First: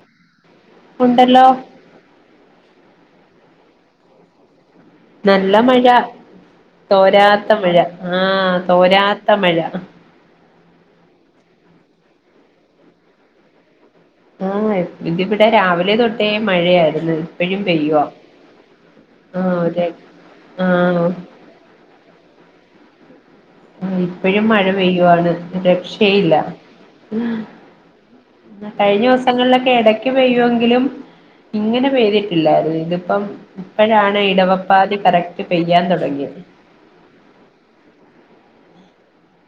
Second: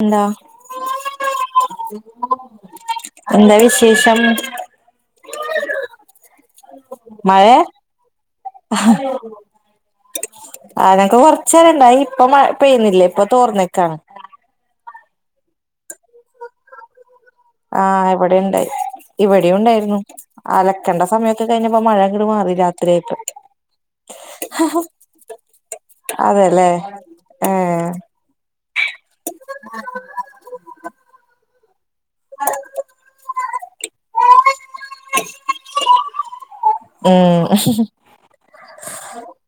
Hello ഉണ്ടല്ലോ [inaudible] എന്താ വിശേഷം നല്ല മഴ തോരാത്ത മഴ ആ തോരാത്ത മഴ ആ ഞങ്ങക്ക് കുറച്ച് നേരം ഇണ്ടായി ഇപ്പം പെയ്യുന്നില്ല ഇപ്പൊ തോർന്ന് നിൽക്കാ ആ ഇന്നിവിടെ രാവിലെ തൊട്ടേ മഴയായിരുന്നു ഇപ്പഴും ആ പെയ്യുവാ ഇവിടെണ്ടായി ഇവിടെ ആഹ് ഒരു ഉണ്ടായിരുന്നു അലക്കേണ്ട ആഹ് സമയത്ത് കഴിഞ്ഞപ്പോ മഴ അങ്ങട് മാറി രാത്രിയായിട്ട് ഇപ്പോഴും മഴ പെയ്യുവാണ് രക്ഷയില്ല അതെല്ലേ ഏഹ് കഴിഞ്ഞ ദിവസങ്ങളിലൊക്കെ ഇടക്ക് പെയ്യുമെങ്കിലും ഇങ്ങനെ പെയ്തിട്ടില്ലായിരുന്നു ഇതിപ്പം ഇപ്പഴാണ് ഇടവപ്പാതി കറക്റ്റ് പെയ്യാൻ തുടങ്ങിയത്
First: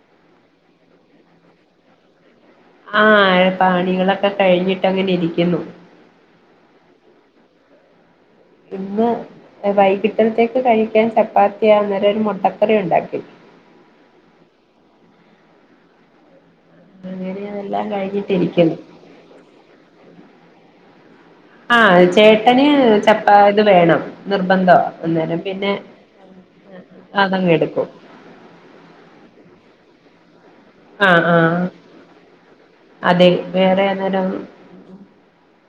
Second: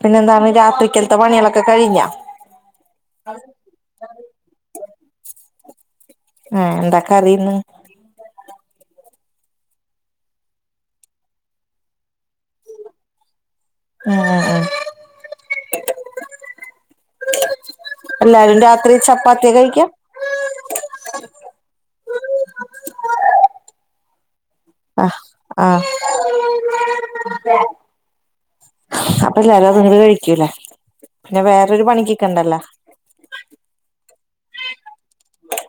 പിന്നെ എന്താണ് രാത്രിക്കത്തെ പണികളൊക്കെ കഴിഞ്ഞാ ആ പണികളൊക്കെ കഴിഞ്ഞിട്ട് അങ്ങനെ ഇരിക്കുന്നു ആ എന്താ കറിയിന്ന് വൈകിട്ടിൽത്തേക്ക് കഴിക്കാൻ ചപ്പാത്തിയാ അന്നേരം ഒരു മുട്ടക്കറി ഉണ്ടാക്കി ആ അങ്ങനെയാ എല്ലാരും രാത്രി ചപ്പാത്തിയാ കഴിക്ക ആ ചേട്ടന് ചപ്പ ഇത് വേണം നിർബന്ധവാ അ അന്നേരം ഹ് പിന്നെ ആഹ് അതങ്ങ് എടുക്കും [unintelligible] കഴിക്കൂലേ ആഹ് പിന്നെ ആഹ് വേറൊരു പണിക്ക്കെണ്ടല്ലോ അതെ വേറെ അന്നേരം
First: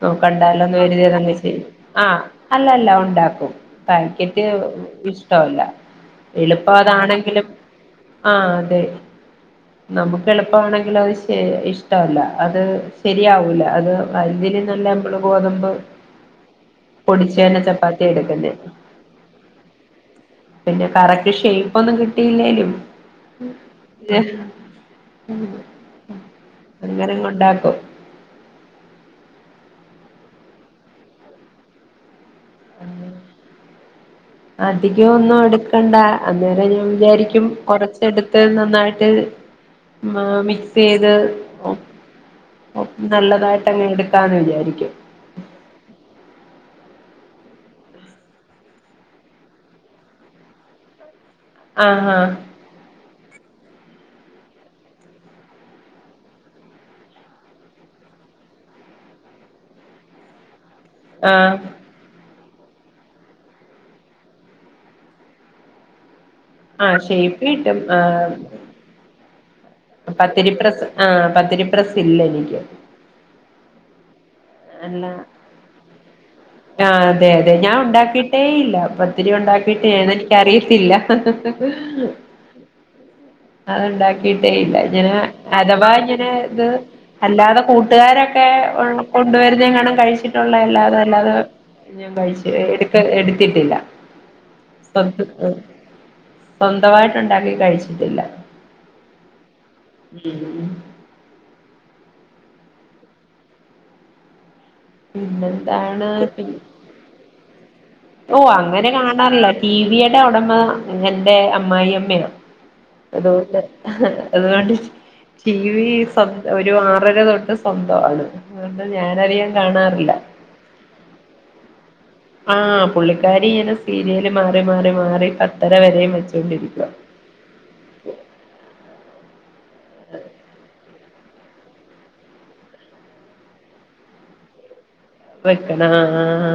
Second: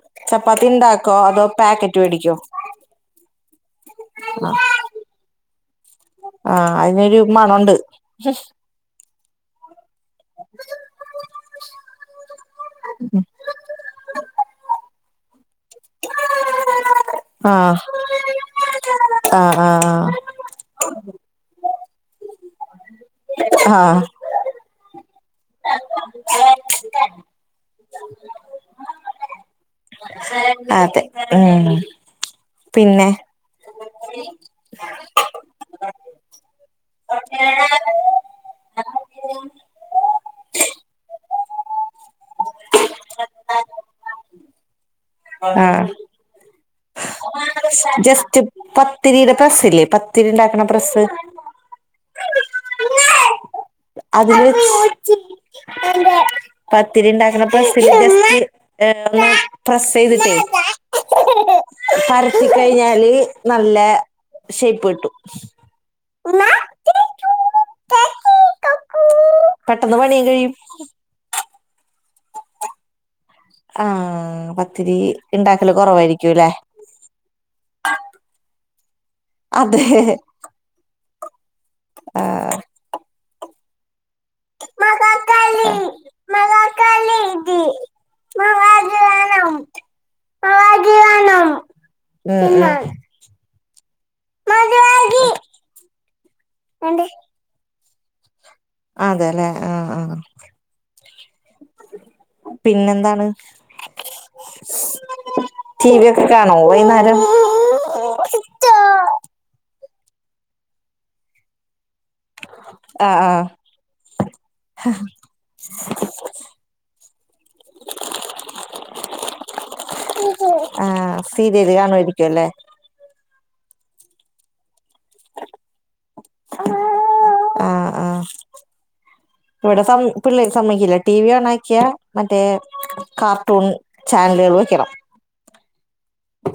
നോകണ്ടാല ചപ്പാത്തി ഒന്ന് ഇണ്ടാക്കോ [unintelligible] അതോ ചെയ്യും പാക്കറ്റ് ആ് മേടിക്കോ അല്ല അല്ല ഉണ്ടാക്കും പാക്കറ്റ് ഇഷ്ടല്ല എളുപ്പ ആഹ് അതിനൊരു അതാണെങ്കിലും മണണ്ട് ആ അതെ നമുക്ക് എളുപ്പമാണെങ്കിലും അത് ഷെ ഇഷ് ല അത് ഉം ശരിയാവൂല അത് [unintelligible] ദെമ്പ്ള് ബോധം പ്പൊ പൊടിചെന്നെ ആഹ് ചപ്പാത്തി എടുക്കുന്നെ ആഹ് പിന്നെ ആഹ് കറക്റ്റ് ഷെയ് ഇപ്പൊന്നും കിട്ടില്ലേലും ആഹ് ഏ ഉ അങ്ങനെ അങ്ങ് ഉണ്ടാക്കും അതെ ഏ പിന്നെ അധികം ഒന്നും എടുക്കണ്ട അന്നേരം ഞാൻ വിചാരിക്കും കുറച്ചെടുത്ത് നന്നായിട്ട് മ മിക്സ് ചെയ്ത് നല്ലതായിട്ട് അങ്ങനെ എടുക്കാന്ന് വിചാരിക്കും ആഹ് ജസ്റ്റ് പത്തിരിയുടെ പ്രസ്സില്ലേ പത്തിരി ഉണ്ടാക്കണ പ്രസ്സ് ആഹ് ആ അതില് സ് പത്തിരി ഉണ്ടാക്കണപ്രസ്സില് ജസ്റ്റ് പ്രെസ്സ് ചെയ്തിട്ടേ ആഹ് [unintelligible] കഴിഞ്ഞാല് നല്ല ഷേപ്പ്ട്ടും ആഹ് ഷേയ്പ്പിട്ടും ആഹ് പെട്ടെന്ന് പണിയും കഴിയും പത്തിരിപ്രസ് ആ പത്തിരി പ്രസ്സ് ഇല്ല എനിക്ക് ആഹ് അല്ല രാ അതെ അതെ ഞാൻ ഉണ്ടാക്കിട്ടേയില്ല ത്തിരി അതെ ഉണ്ടാക്കിയിട്ടേ എനിക്കറിയത്തില്ല ആ അത്ണ്ടാ ക്കിട്ടേ ഇല്ല ഇങ്ങനെ മകാകളി അഥവാ ഇങ്ങനെ ഇത് മകാകളി ഇത് അല്ലാതെ കൂട്ടുകാരൊക്കെ ഒ മവാജി വേണം കൊണ്ടരുന്നയെങ്ങാനും കഴിച്ചിട്ടുള്ളല്ലാത മവാജി അല്ലാതെ വേണം ഞാൻ കഴി എടു എന്നാണ് എടുത്തിട്ടില്ല മധുവാജി സ്വന്തയിട്ടെണ്ടാക്ക കഴിച്ചിട്ടില്ല അതെലെ ആഹ് ആഹ് പിന്നെന്താണ്? ടി വി പിന്നെന്താണ് ഒക്കെ കാണുവോ വൈന്നേരം? ഓ അങ്ങനെ കാണാറില്ല ടി വി എന്റെ ഉടമ എന്റെ അമ്മായിയുമ്മ ആഹ് ആഹ് അതൊണ്ട് അതുകൊണ്ട് ടി വി സ്വ ഒരു ആറര തൊട്ട് സ്വന്തമാണ് അതുകൊണ്ട് ഞാനധികം കാണാറില്ല ആഹ് സീരിയല് കാണുവായിരിക്കും അല്ലേ ആഹ പുള്ളിക്കാരി ഇങ്ങനെ സീരിയൽ മാറി മാറി മാറി പത്തര വരെ കണ്ടോണ്ടിരിക്ക ആഹ് ആഹ് ഇവിടെ സം പിള്ളേര് സമ്മക്കില്ല ടി വി ഓൺ ആക്കിയാ മറ്റേ കാർട്ടൂൺ ചാനലുകൾ വെക്കണം വെക്കണ ആ ആ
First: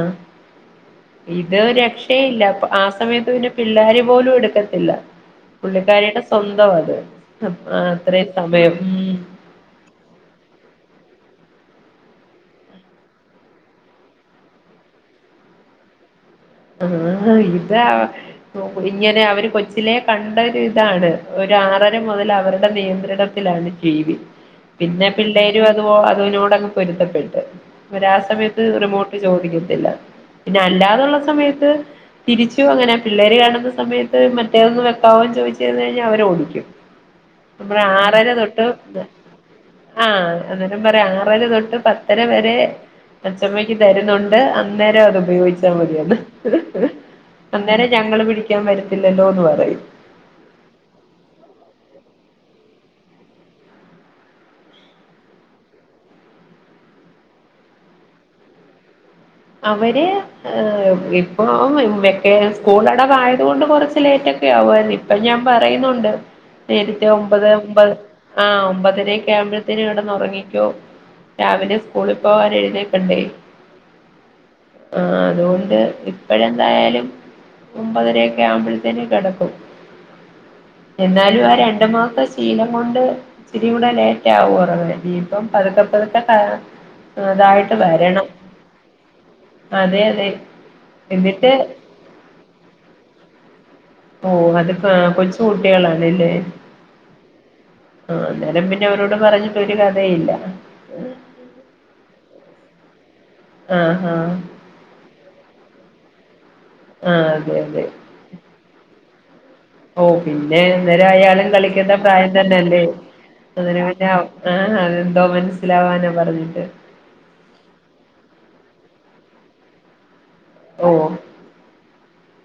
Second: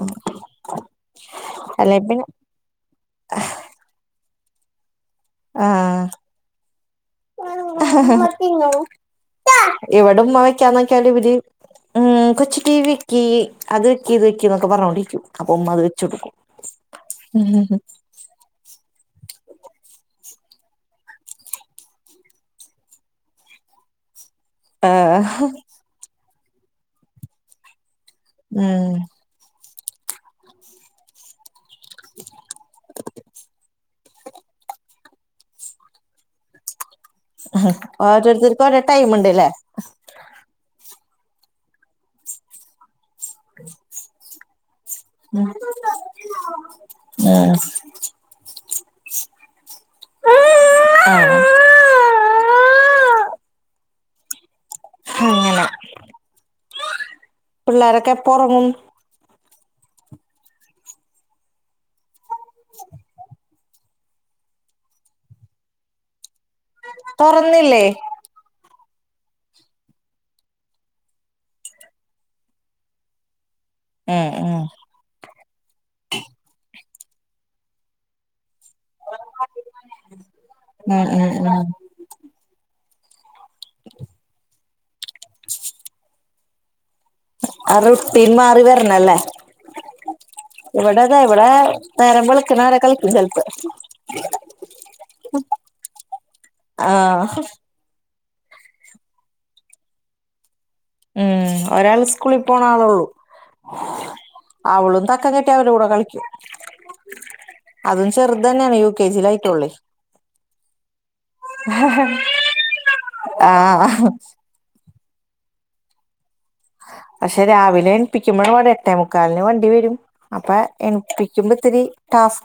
ഇത് അല്ലെ പിന്നെ രക്ഷയില്ല ആ സമയത്ത് പിന്നെ പിള്ളാര പോലും എടുക്കത്തില്ല ആഹ പുള്ളിക്കാരിയുടെ സ്വന്തം അത് അത്രയും സമയം ഉം ഇവിടെ ഉമ്മ വെക്കാൻ നോക്കിയാൽ ഇവര് ഉ കൊച്ചച്ച് ടി വി വെക്കി അത് വെക്കി ഇത് വെക്കി എന്നൊക്കെ പറഞ്ഞോണ്ടിരിക്കും അപ്പൊമ്മ അത് വെച് കൊടുക്കും ആ ഇത ഇങ്ങനെ അവര് കൊച്ചിലേ കണ്ട പണ്ടേ ഇതാണ് ഒരൂ ആറര മുതൽ അവരുടെ നിയന്ത്രണത്തിലാണ് ടി വി പിന്നെ ആഹ് പിള്ളേര അത് പോലെ ത്തങ് പൊരുത്തപ്പെട്ട് ഓര് ആ സമയത്ത് ഉം റിമോട്ട് ചോദിക്കും പിന്നെ അല്ലാതുള്ള സമയത്ത് തിരിച്ചു അങ്ങനെ പിള്ളേര് കാണുന്ന സമയത്ത് മറ്റേതന്ന് വെക്കാവോന്ന് ചോദിച്ചു കഴിഞ്ഞാൽ അവരോഓടിക്കും രോരുത്തർക്ക് ഒര തൊട്ട് ടൈം ഉണ്ട്ല്ലേ ആഹ് അന്നേരം പറയാം ആറര തൊട്ട് പത്തര വരെ അച്ചമ്മയ്ക്ക് തരുന്നുണ്ട് [unintelligible] അന്നേരം അത് ഉപയോഗിച്ചാ മതിയന്ന് ആഹ് അന്നേരം ഞങ്ങള് പിടിക്കാൻ പരത്തില്ലല്ലോന്ന് പറയും അങ്ങനെ പിള്ളോരൊക്കെ എപ്പ ഉറങ്ങും അവര് ഇപ്പൊക്ക സ്കൂൾടവായത കൊണ്ട് കുറച്ച് ലേറ്റ ഒക്കെ ആവുന്ന് ഇപ്പ ഞാൻ പറയുന്നുണ്ട് നേരിത്തെ ഒമ്പത് തുറന്നില്ലേ ഒമ്പത് ആഹ ഒമ്പത് ഏറ്റരായകുപ്പോ കടന്നുറങ്ങിക്കോ രാവിലെ സ്കൂളിൽ പോവൻ എഴുതേക്കണ്ടേ ഉം ഉം ആ അതുകൊണ്ട് ഇപ്പഴ എന്തായാലും ഒമ്പതര ട്ടാര ആമ്പത്തെ കിടക്കും ഉം ഉം എന്നാലും ആ ഉം രണ്ടു മാസ ശീലം അതുകൊണ്ട് ശിരി കൂടെ ലേറ്റ് ആകൂറങ്ങെ അഹ് ഇപ്പം പതുക്കെ പതുക്കെ ആ അതായിട്ട് വരണം റുട്ടീൻ മാറിയത് അറിഞ്ഞ ല്ലേ അതെ അതെ ഇവിടതാ ഇവടെ എന്നിട്ട് നേരം വെളുക്കുന്നത് വരെ കളിക്കും ചപ്പ [unintelligible] ഓ അതൊക്കെ കൊച്ചു കുട്ടികളാണല്ലേ ആഹ് ആ അന്നേരം പിന്നെ അവരോട് പറഞ്ഞിട്ടൊരു കഥയുല്ല ഉം ഒരാൾ സ്കൂൾ പോണാളേ ഉള്ളൂ ആഹ് ആഹ് അവളും തക്കം കിട്ടിയ അവരെ കൂടെ കളിക്കും ആ അതെ അതെ അതും ചെറ് തെന്നേണ് യൂട് കെ ജി ലായി ഓ പിന്നെ അന്നേരം അയാളും കളിക്കേണ്ട പ്രായം തന്നെല്ലേ അങ്ങനെ പിന്നെ ആഹ് ആ അതെ ന്തോ മനസ്സിലാവാനാ പറഞ്ഞ് പശ്ശേ രാവിലെ എണിപ്പിക്കുമ്പോ ഒര എട്ടേമു കാലിന് വണ്ടി വരും അപ്പ എണിപ്പിക്കുമ്പത്തിരി ടാസ്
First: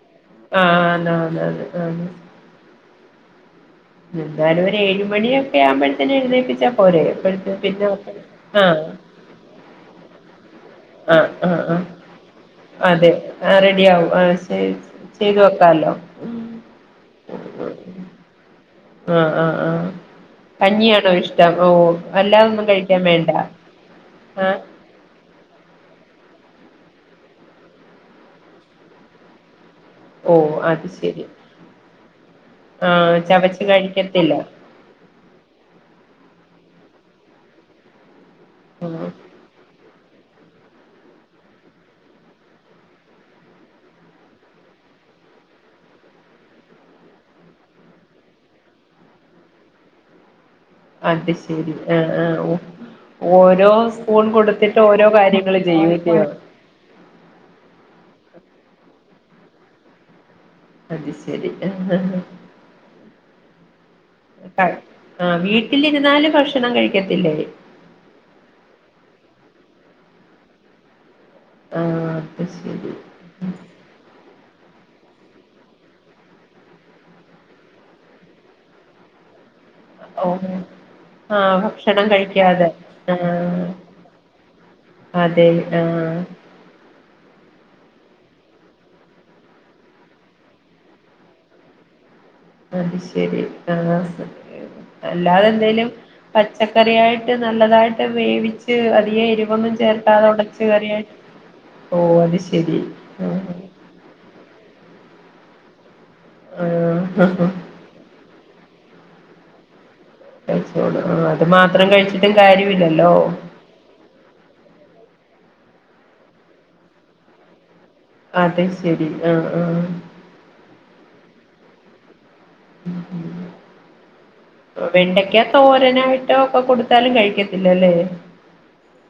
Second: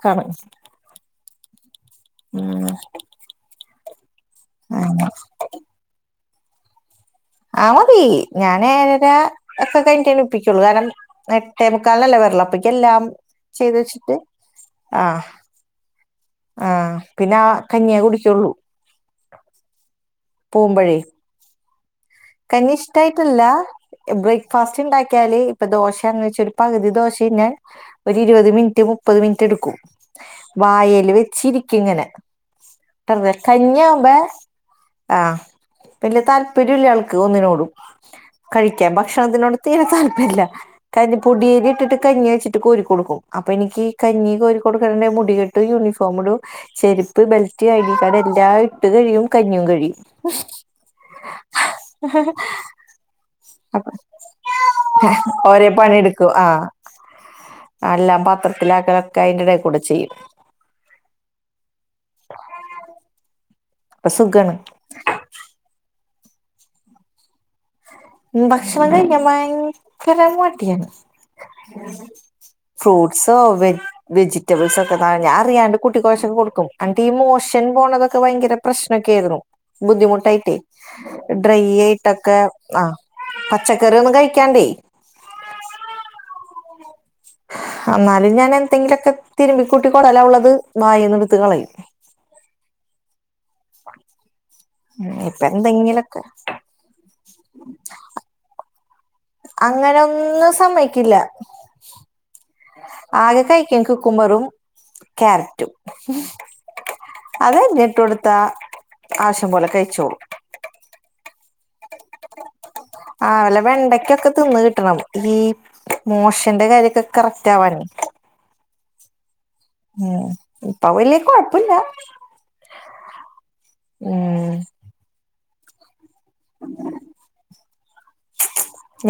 ആ അതതതെ ആതെ ഉം എന്തായാലും ഒരു ഏഴ് അങ്ങനെ മണിയൊക്കെ ആവുമ്പഴത്തിന് എഴുന്നേ പ്പിച്ചാ പോരേ ആ മതി ഞാൻ എഴരാ ഒക്കെ കയിഞ്ഞിട്ട് എണീ ആഹ് ആ ആ വരള്ളൂ അപ്പഴേക്കും എല്ലാം അതെ ആ ചെയ്ത് റെഡി ആവും വെച്ചിട്ട് അഅ് ചെയ്തു വെക്കാലോ ആഹ പിന്നെ ആ കഞ്ഞിയേ കുടിക്കുള്ളൂ ആഹ് ആഹ് ആഹ് പോകുമ്പഴേ കഞ്ഞിയാണോ ഇഷ്ടം ഓ അല്ലാതൊന്നും കഞ്ഞി കഴിക്കാൻ വേണ്ട ഇഷ്ടായിട്ടല്ല ആഹ് ബ്രേക്ക്ഫാസ്റ്റ് ഉണ്ടാക്കിയാല് ഇപ്പൊ ദോശ അ വെച്ച ഒരു പകുതി ദോശ കഞ്ഞാൽ ഒരു ഇരുപത് മിനിറ്റ് മുപ്പത് മിനിറ്റ് എടുക്കും ഓ അത് വായൽ ശരി വെച്ചിരിക്ക ഇങ്ങനെ ആഹ് ചവച്ച് കഞ്ഞിയകുമ്പ കഴിക്കത്തില്ല ആഹ വല്ല്യ താല്പര്യമില്ല ആൾക്ക് ഒന്നിനോടും കഴിക്കാൻ ഭക്ഷണം അതിനോട് തീരെ തൽ ല്ല കരിപൊടിയാരി ഇട്ടിട്ട് കഞ്ഞി വെച്ചിട്ട് കോരിടുക്കേടുക്കും അപ്പൊ എനിക്ക് കഞ്ഞി കെരിക്കേണ്ണേ മുടിക്കേട്ടും യുണിഫോം ഇടും ചെരുപ്പ് ബെൽറ്റ് ഐ ഡി കാർഡ് എല്ലാം ഇട്ട് കഴിയും കഞ്ഞിയും കഴിയും അത് ശരി ആഹ് ആഹ് ഓ ഓരോ ആഹ സ്പൂൺ കൊടുത്തിട്ട് ഓരോ [inaudible] കാര്യങ്ങൾ ഒരേ പണി ചെയ്യൂല്ലയോ എടുക്കും ആഹ അല്ലാം പ പത്രത്തിലാക്കലൊക്കെ അതിന്റെ ഇടയിൽ കൂടെ ചെയ്യും അത് ശെരി അപ്പൊ സുഖാണ് ആ വീട്ടില് ഇരുതിന്നാല് ഭക്ഷണം കഴിക്കത്തില്ലേ ഭക്ഷണം കഴിക്കാൻ ഭയങ്കര മടിയാണ് ആഹ് അത് ശരി ഫ്രൂട്ടസ് വെ വെജിറ്റബൾസ് ഞാൻ അറിയാണ്ട് കുട്ടി കൊയച്ചൊക്കെ കൊടുക്കും അൻക് ഈ മോഷൻ പോണതക്കെ ഭയര പ്രശ്നൊക്കെ ആയിരുന്നു ഓഹ് ബുദ്ധിമുട്ടായിട്ടേ ഡ്രൈയിട്ടൊക്കെ ആ അതെ ആഹ എന്നാലും ഞാൻ എന്തെങ്കിലൊക്കെ തിരുമ്പിക്കൂട്ടിക്കോടല ഉള്ളത് വായെന്ന് ടുത്ത് കളയും അ ശരി ആ ഇപ്പൊ അല്ലാതെ എന്തേലും എന്തെങ്കിലൊക്കെ പച്ചക്കറിയായിട്ട് നല്ലതായിട്ട് വേവിച്ച് ഉ അ [unintelligible] വല്യ എരുവൊന്നും അങ്ങനെ ചേർത്താതെ ഒന്നും ഉടച്ച് കറിയ സമ്മയ്ക്കില്ല ഓ അത് ശെരി ആകെ കഴിക്കും കുക്കുമ്പറും ക്യാരറ്റും. അത് തന്നെയിട്ട് കൊടുത്താ ആവശ്യം പോലെ കഴിച്ചോ. [unintelligible] കഴിച്ചിട്ടും കാര്യമില്ലല്ലോ ആ വെല്ല വെണ്ടക്കൊക്കെ തിന്ന് കിട്ടണം ഈ മോശന്റെ കാര്യക്കെ കറക്റ്റ് ആവാന്. അത് ശരി. ആഹ് ആഹ് ഉം [unintelligible] പില്ല. വെണ്ടയ്ക്ക തോരനായി.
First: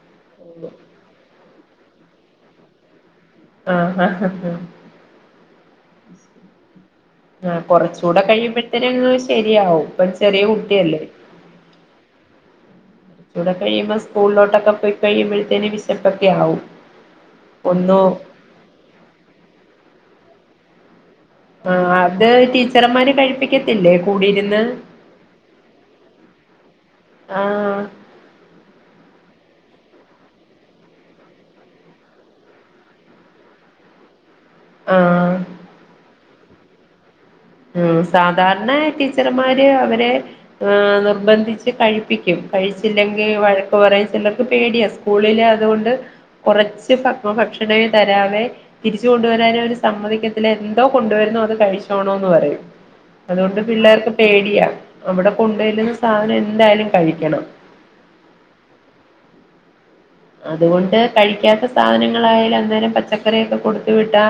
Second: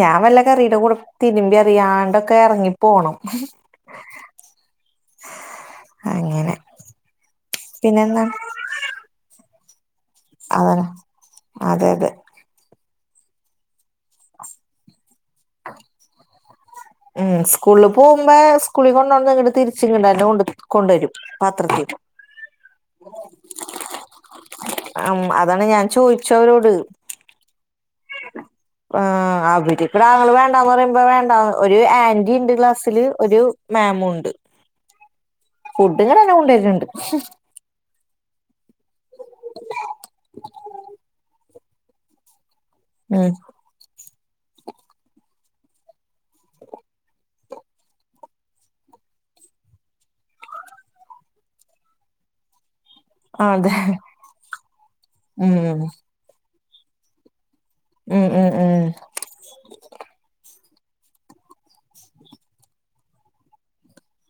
ഞാൻ വല്ല കറിയുടെ കൂടെ തിരുമ്പിയാ റിയാണ്ടൊക്കെ എർങ്ങിപ്പോണം. ആ ആഹ് അങ്ങനെ ആ കൊറച്ചുകൂടെ പിന്നെന്താ കഴിയുമ്പോഴത്തേന് ശരി യാവും. ഇപ്പം ചെറിയ കുട്ടി അതന്നെ അല്ലേ. അതെ അതെ തുടെ കഴിയുമ്പോ സ്കൂളിലോട്ടൊക്കെ പോയ് ഉം സ്കൂൾല് ഒന്നു പോകുമ്പേ സ്കൂളിൽ കൊണ്ടോണത്ങ്ങട്ട് തിരിച് കൊണ്ട് കൊണ്ടരും ആഹ അത് ടീച്ചർമാര് കഴിപ്പിക്കത്തില്ലേ കൂടിയിരുന്ന് അതാണ് ഞാൻ ചോദിച്ചു അവരോട് ആഹ ആ അവര് കിടാങ്കൾ വേണ്ടാന്ന് പറയുമ്പോ വേണ്ട ഒരു ആന്റിണ്ട് ക്ലാസ്സില് ഒരു മേമുണ്ട് ആഹ കുണ്ടര്ന്ണ്ട് സാധാരണ ടീച്ചർമാര് അവരെ ഏഹ് നിർബന്ധിച്ച് കഴിപ്പിക്കും കഴിച്ചില്ലെങ്കി ഉം വഴക്ക്‌ പറിം നമ്മക്ക് പേടിയാ സ്കൂളില് അതുകൊണ്ട് കൊറച്ച് ഭ ഭക്ഷണെ തരാവേ തിരിച്ച് കൊണ്ടുവരാനവര് സമ്മതിക്കത്തില്ല എന്തോ കൊണ്ടുവരുന്നോ അത് കഴിച്ചോണോ പറയും അതുകൊണ്ട് അതെ പിള്ളേർക്ക് പേടിയാ അവിടെ ഉം കൊണ്ടുല്ലുന്ന സാധനം എന്തായാലും കഴിക്കണം ഉം ഉം ഉം അതുകൊണ്ട് കഴിക്കാത്ത സാധനങ്ങളായാലൽ അന്നേരം പച്ചക്കറിയൊക്കെ കൊടുത്ത വിട്ടാ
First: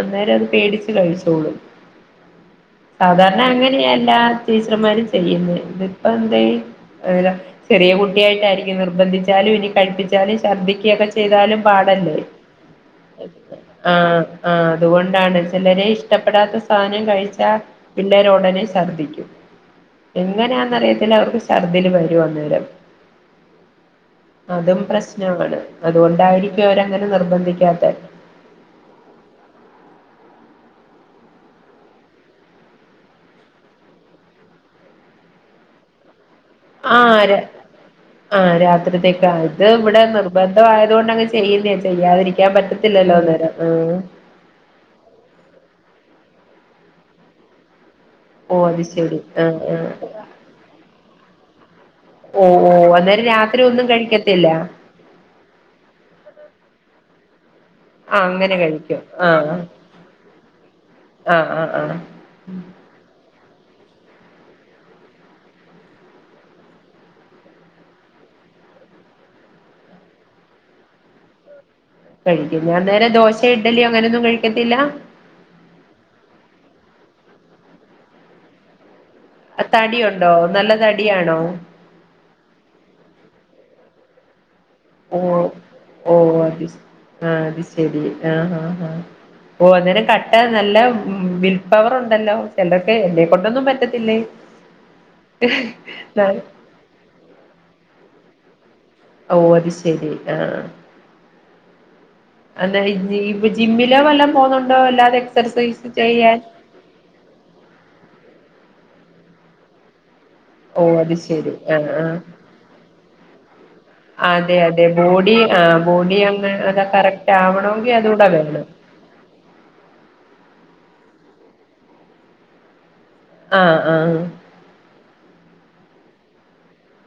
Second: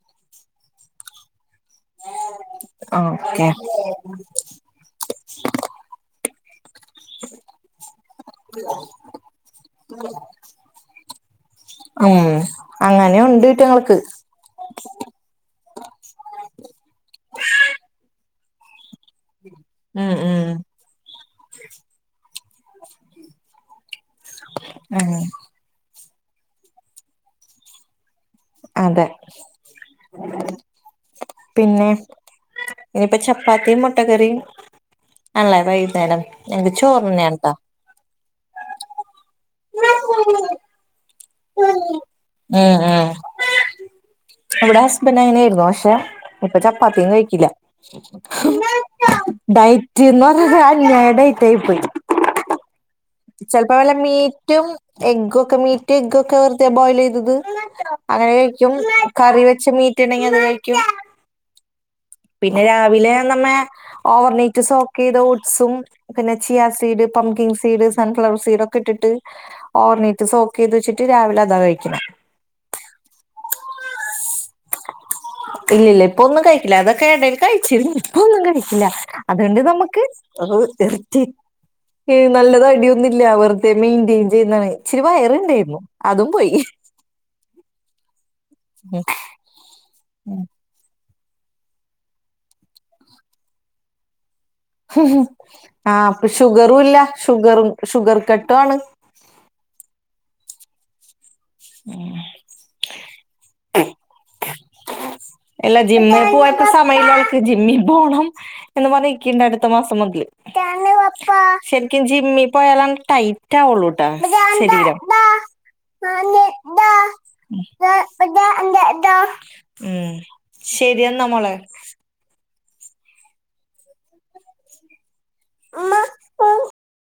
അന്നേരം അത് പേടിച്ച് കഴിച്ചോളും സാധാരണ ഓക്കെ അങ്ങനെയാ എല്ലാ ടീച്ചർമാരും ചെയ്യുന്ന ഇതിപ്പം അ ചെറിയ കുട്ടി യായിട്ടായിരിക്കും നിർബന്ധിച്ചാലും ഇനി കഴിപ്പി [unintelligible] ശർദിക്കൊക്കെ ചെയ്താലും പാടല്ലേ ഉം അങ്ങനെയുണ്ട് ആ ഇറ്റങ്ങൾക്ക് ആ അതുകൊണ്ടാണ് ചിലരെ ഇഷ്ടപ്പെടാത്ത സാധനം കഴിച്ചാൽ പിള്ളേരൊടനെ ഛർദ്ദി ഉം ഉം എങ്ങനാന്നറിയത്തില്ല അവർക്ക് ഛർദില് വരും അന്നേരം അതും പ്രശ ഉം [unintelligible] അതുകൊണ്ടായിരിക്കും അവരങ്ങനെ നിർബന്ധിക്കാത്ത അതെ പിന്നെ ഇനിയിപ്പ ചപ്പാത്തിയും മുട്ടകറിയും അല്ലേ വൈകുന്നേരം ഞങ്ങക്ക് ആ ചോറന്നെയാണ്‌ട്ടോ ആ രാത്രിത്തേക്ക് ആയി ഇത് ഇവിടെ നിർബന്ധമായതുകൊണ്ട് അങ്ങനെ ഉം ഉം അന്നേരം ആഹ് അവിടെ ഹസ്ബൻറ് അങ്ങനെയിരുന്നു പക്ഷെ ഇപ്പൊ ചപ്പാത്തിയും കഴിക്കില്ല ഓ അത് ശരി ആഹ് ആഹ് ഡയറ്റ് എന്ന് പറഞ്ഞാ ഞങ്ങടേ തേയ്പ്പ് ഓ ഓ അ ചിലപ്പോ വല്ല മീറ്റും എഗ്ഗും ഒക്കെ മീറ്റും എഗ്ഗൊക്കെ വെറുതെ ബോയിൽ ചെയ്ത് ഇത് അങ്ങനെ കഴിക്കും കറി വെച്ച് മീറ്റ് ഉണ്ടെങ്കി അത് കഴിക്കും ആഹ് ആഹ് ആഹ് പിന്നെ രാവിലെ നമ്മ ഓവർനൈറ്റ് സോക്ക് ചെയ്ത് ഓട്്സും പിന്നെ chia seed pumpkin seed sunflower seed ഒക്കെ ഇട്ട് ഓണിറ്റ്് സോക്ക ചെയ്ത് വച്ചിട്ട് രാവിലെ അതാ കഴിക്കും കഴിക്കും ഞാൻ നേര ദോശ ഇഡ്ഡലി അങ്ങനെൊന്നും കഴിക്കത്തില്ല കേടയിൽ കഴിച്ചിരുന്നു ഇപ്പൊന്നും കഴിക്കില്ല അതുകൊണ്ട് നമുക്ക് തടിയുണ്ടോ നല്ല തടിയാണോ ഇി നല്ലത അടി വെുെ മെയിെയിൻ ചെയ്യ ഓ ഓ അത് ആഹ അത് ശരി ആഹ ആഹ ആ ഓ അന്നെ കട്ടാ നല്ല ഉ വിൽ പവർ ഉണ്ടല്ലോ ചിലർക്കെ എന്റെെ കൊൊണ്ടൊന്നും പറ്റത്തില്ലേ ആഹ് ഷുഗറും ഇല്ല ഷുഗറും ഷുഗർ കട്ട് ഇിട്ടാണ് ഓ അത് ശെരി ആഹ ഉ അത ജമ ല്ലാം പോകുന്നുണ്ടോ അല്ലാെ എല്ലാ ജിമ്മ പോയപ്പോ സമയല്ലക്ക് ജിമ്മിൽ പോണം എന്ന് പറഞ്ഞിക്കണ്ടണ്ട് അടുത്ത മാസം മുതല് ഓ അത് പ്പ ശരി ആഹ് ശരിക്കും ആഹ് ജിമ്മിപ്പോയല്ലാം ടൈറ്റ ആള്ളൂട്ടാ അതെ അതെ ബോഡി ആഹ് ബോഡി അങ്ങ് അത് കറക്റ്റ് ആവണമെങ്കിൽ ശം അതൂടെ വേണം ഉ ശരിയ നമ്മളെ ആഹ ആഹഹ ഉമ്മ